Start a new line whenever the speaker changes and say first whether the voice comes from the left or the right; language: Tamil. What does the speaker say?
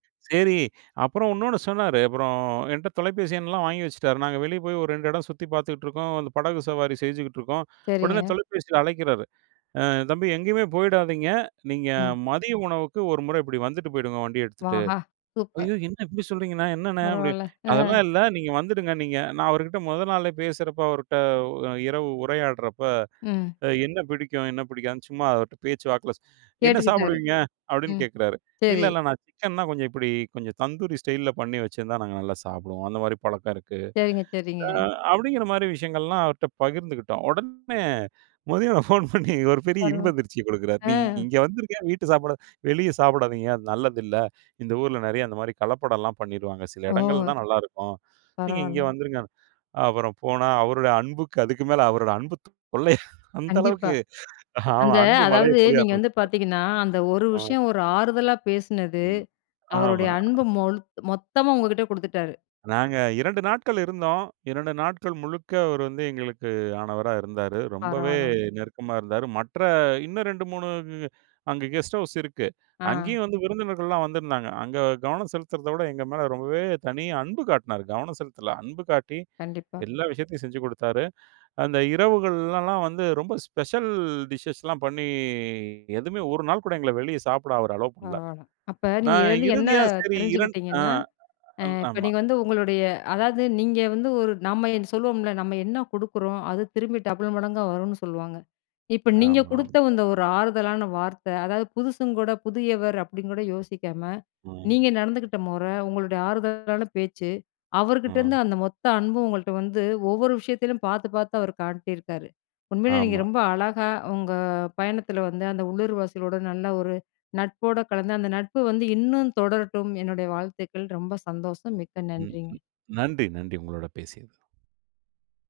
right: சரி. அப்புறம் இன்னொன்னு சொன்னாரு, அப்புறம் என்ட்ட தொலைபேசி எண்ணெலாம் வாங்கி வச்சுட்டாரு நாங்க வெளியே போய் ஒரு 2 இடம் சுத்தி பார்த்துட்டுருக்கோம் அந்த படகு சவாரி செஞ்சுகிட்டுருக்கோம், உடனே
left: சரிங்க.
right: தொலைபேசியில அழைக்கிறாரு, "அ தம்பி எங்கேயுமே போயிடாதீங்க. நீங்க
left: ம்.
right: மதிய உணவுக்கு ஒரு முறை இப்டி வந்துட்டு போயிடுங்க வண்டிய எடுத்துட்டு".
left: ஆஹா! சூப்பர்!
right: "ஐயோ! என்ன இப்டி சொல்றிங்கண்ணா? என்னண்ணே?" அப்டி
left: பரவால்ல.
right: அதெல்லாம்
left: ஆ.
right: இல்ல நீங்க வந்துடுங்க நீங்க நான் அவருகிட்ட மொத நாளே பேசுறப்ப அவர்ட்ட இரவு உரையாடுறப்ப
left: ம்.
right: என்ன பிடிக்கும்? என்ன பிடிக்காதுன்னு சும்மா அவர்ட்ட பேச்சு வாக்குல "என்ன
left: கேட்டுக்கிட்டாரு.
right: சாப்பிடுவீங்க?" அப்டின்னு
left: ம்.
right: கேட்குறாரு இல்ல,
left: சரி.
right: இல்ல நான் சிக்கன்னா கொஞ்சம் இப்டி கொஞ்சம் தந்தூரி ஸ்டைல்ல பண்ணி வச்சிருந்தா நாங்க நல்லா சாப்பிடுவோம் அந்த மாரி பழக்கம் இருக்கு.
left: சரிங்க, சரிங்க.
right: அ அப்டிங்கிற மாரி விஷயங்கள்லாம் அவர்ட்ட பகிர்ந்துக்கிட்டோம். உடனே மதியம் ஃபோன் பண்ணி ஒரு பெரிய
left: பருவ
right: இன்பதிர்ச்சிய குடுக்கிறாரு. நீ
left: அ.
right: இங்கே வந்துருங்க. வீட்டு சாப்பாடு வெளியே சாப்பிடாதீங்க அது நல்லது இல்ல இந்த ஊருல நெறைய அந்த மாரி கலப்படம்லாம் பண்ணிருவாங்க சில இடங்கள்ல
left: ஓ!
right: தான் நல்லாருக்கும் நீங்க இங்கே
left: பரவால்ல.
right: வந்துருங்க. அப்புறம் போனா அவருடைய அன்புக்கு அதுக்கு மேல அவரோட அன்பு தொல்ல அந்த
left: கண்டிப்பா.
right: அளவுக்கு. அ
left: அந்த
right: அன்பு மழைய
left: அதாவது
right: பொழிய
left: நீங்க வந்து
right: ஆரம்பிச்சுட்டார்.
left: பார்த்தீங்கன்னா, அந்த ஒரு
right: அ.
left: விஷயம் ஒரு ஆறுதலா பேசனது
right: ம்.
left: அவருடைய
right: ஆமா.
left: அன்பு மொல்த் மொத்தமா உங்ககிட்ட குடுத்துட்டாரு.
right: நாங்க 2 நாட்கள் இருந்தோம். 2 நாட்கள் முழுக்க அவரு வந்து எங்களுக்கு ஆனவரா இருந்தாரு. ரொம்பவே
left: பரவாலங்க.
right: நெருக்கமா இருந்தாரு. மற்ற இன்னும் 2, 3 கு அங்க கெஸ்ட் ஹவுஸ் இருக்கு.
left: ஆ.
right: அங்கேயும் வந்து விருந்தினர்கள்லாம் வந்திருந்தாங்க அங்க கவனம் செலுத்துறத விட எங்க மேல ரொம்பவே தனி அன்பு காட்டுனாரு கவனம் செலுத்தல அன்பு காட்டி
left: கண்டிப்பா.
right: எல்லா விஷயத்தையும் செஞ்சு குடுத்தாரு. அந்த இரவுகள்லாம் வந்து ரொம்ப ஸ்பெஷல் டிஷ்ஸ் லா பண்ணி எதுவுமே 1 நாள் கூட எங்கள வெளிய சாப்பிட அவரு அலோவ் பண்ணல.
left: பரவால. அப்ப நீங்க
right: நான்
left: இதுலருந்து என்ன
right: இறுதியா சரி இரண் அ
left: தெரிஞ்சுக்கிட்டிங்கன்னா, அ இப்ப
right: ஆமா.
left: நீங்க வந்து உங்களுடைய அதாவது நீங்க வந்து ஒரு நம்ம என் சொல்லுவோம்ல நம்ம என்ன குடுக்குறோம் அது திரும்பி டபுள் மடங்கா வரும்னு சொல்லுவாங்க. இப்ப நீங்க
right: ஆமாம்.
left: குடுத்த இந்த ஒரு ஆறுதலான வார்த்த அதாவது புதுசுங்க கூட புதியவர் அப்டின்னு கூட யோசிக்காம.
right: ம்.
left: நீங்க நடந்துக்கிட்ட மொற, உங்களுடைய ஆறுதலான பேச்சு, அவர்கிட்டேருந்து
right: ம்.
left: அந்த மொத்த அன்பு உங்கள்ட்ட வந்து ஒவ்வொரு விஷயத்திலும் பார்த்து பார்த்து அவரு காட்டியிருக்காரு. உண்மையிலே நீங்க
right: ஆமா.
left: ரொம்ப அழகா உங்க பயணத்தில வந்து அந்த உள்ளூர்வாசிகளோட நல்ல ஒரு நட்போட கலந்து அந்த நட்பு வந்து இன்னும் தொடரட்டும் என்னுடைய வாழ்த்துக்கள். ரொம்ப சந்தோஷம், மிக்க
right: ம். ம்.
left: நன்றிங்க!
right: நன்றி, நன்றி உங்களோட பேசியது.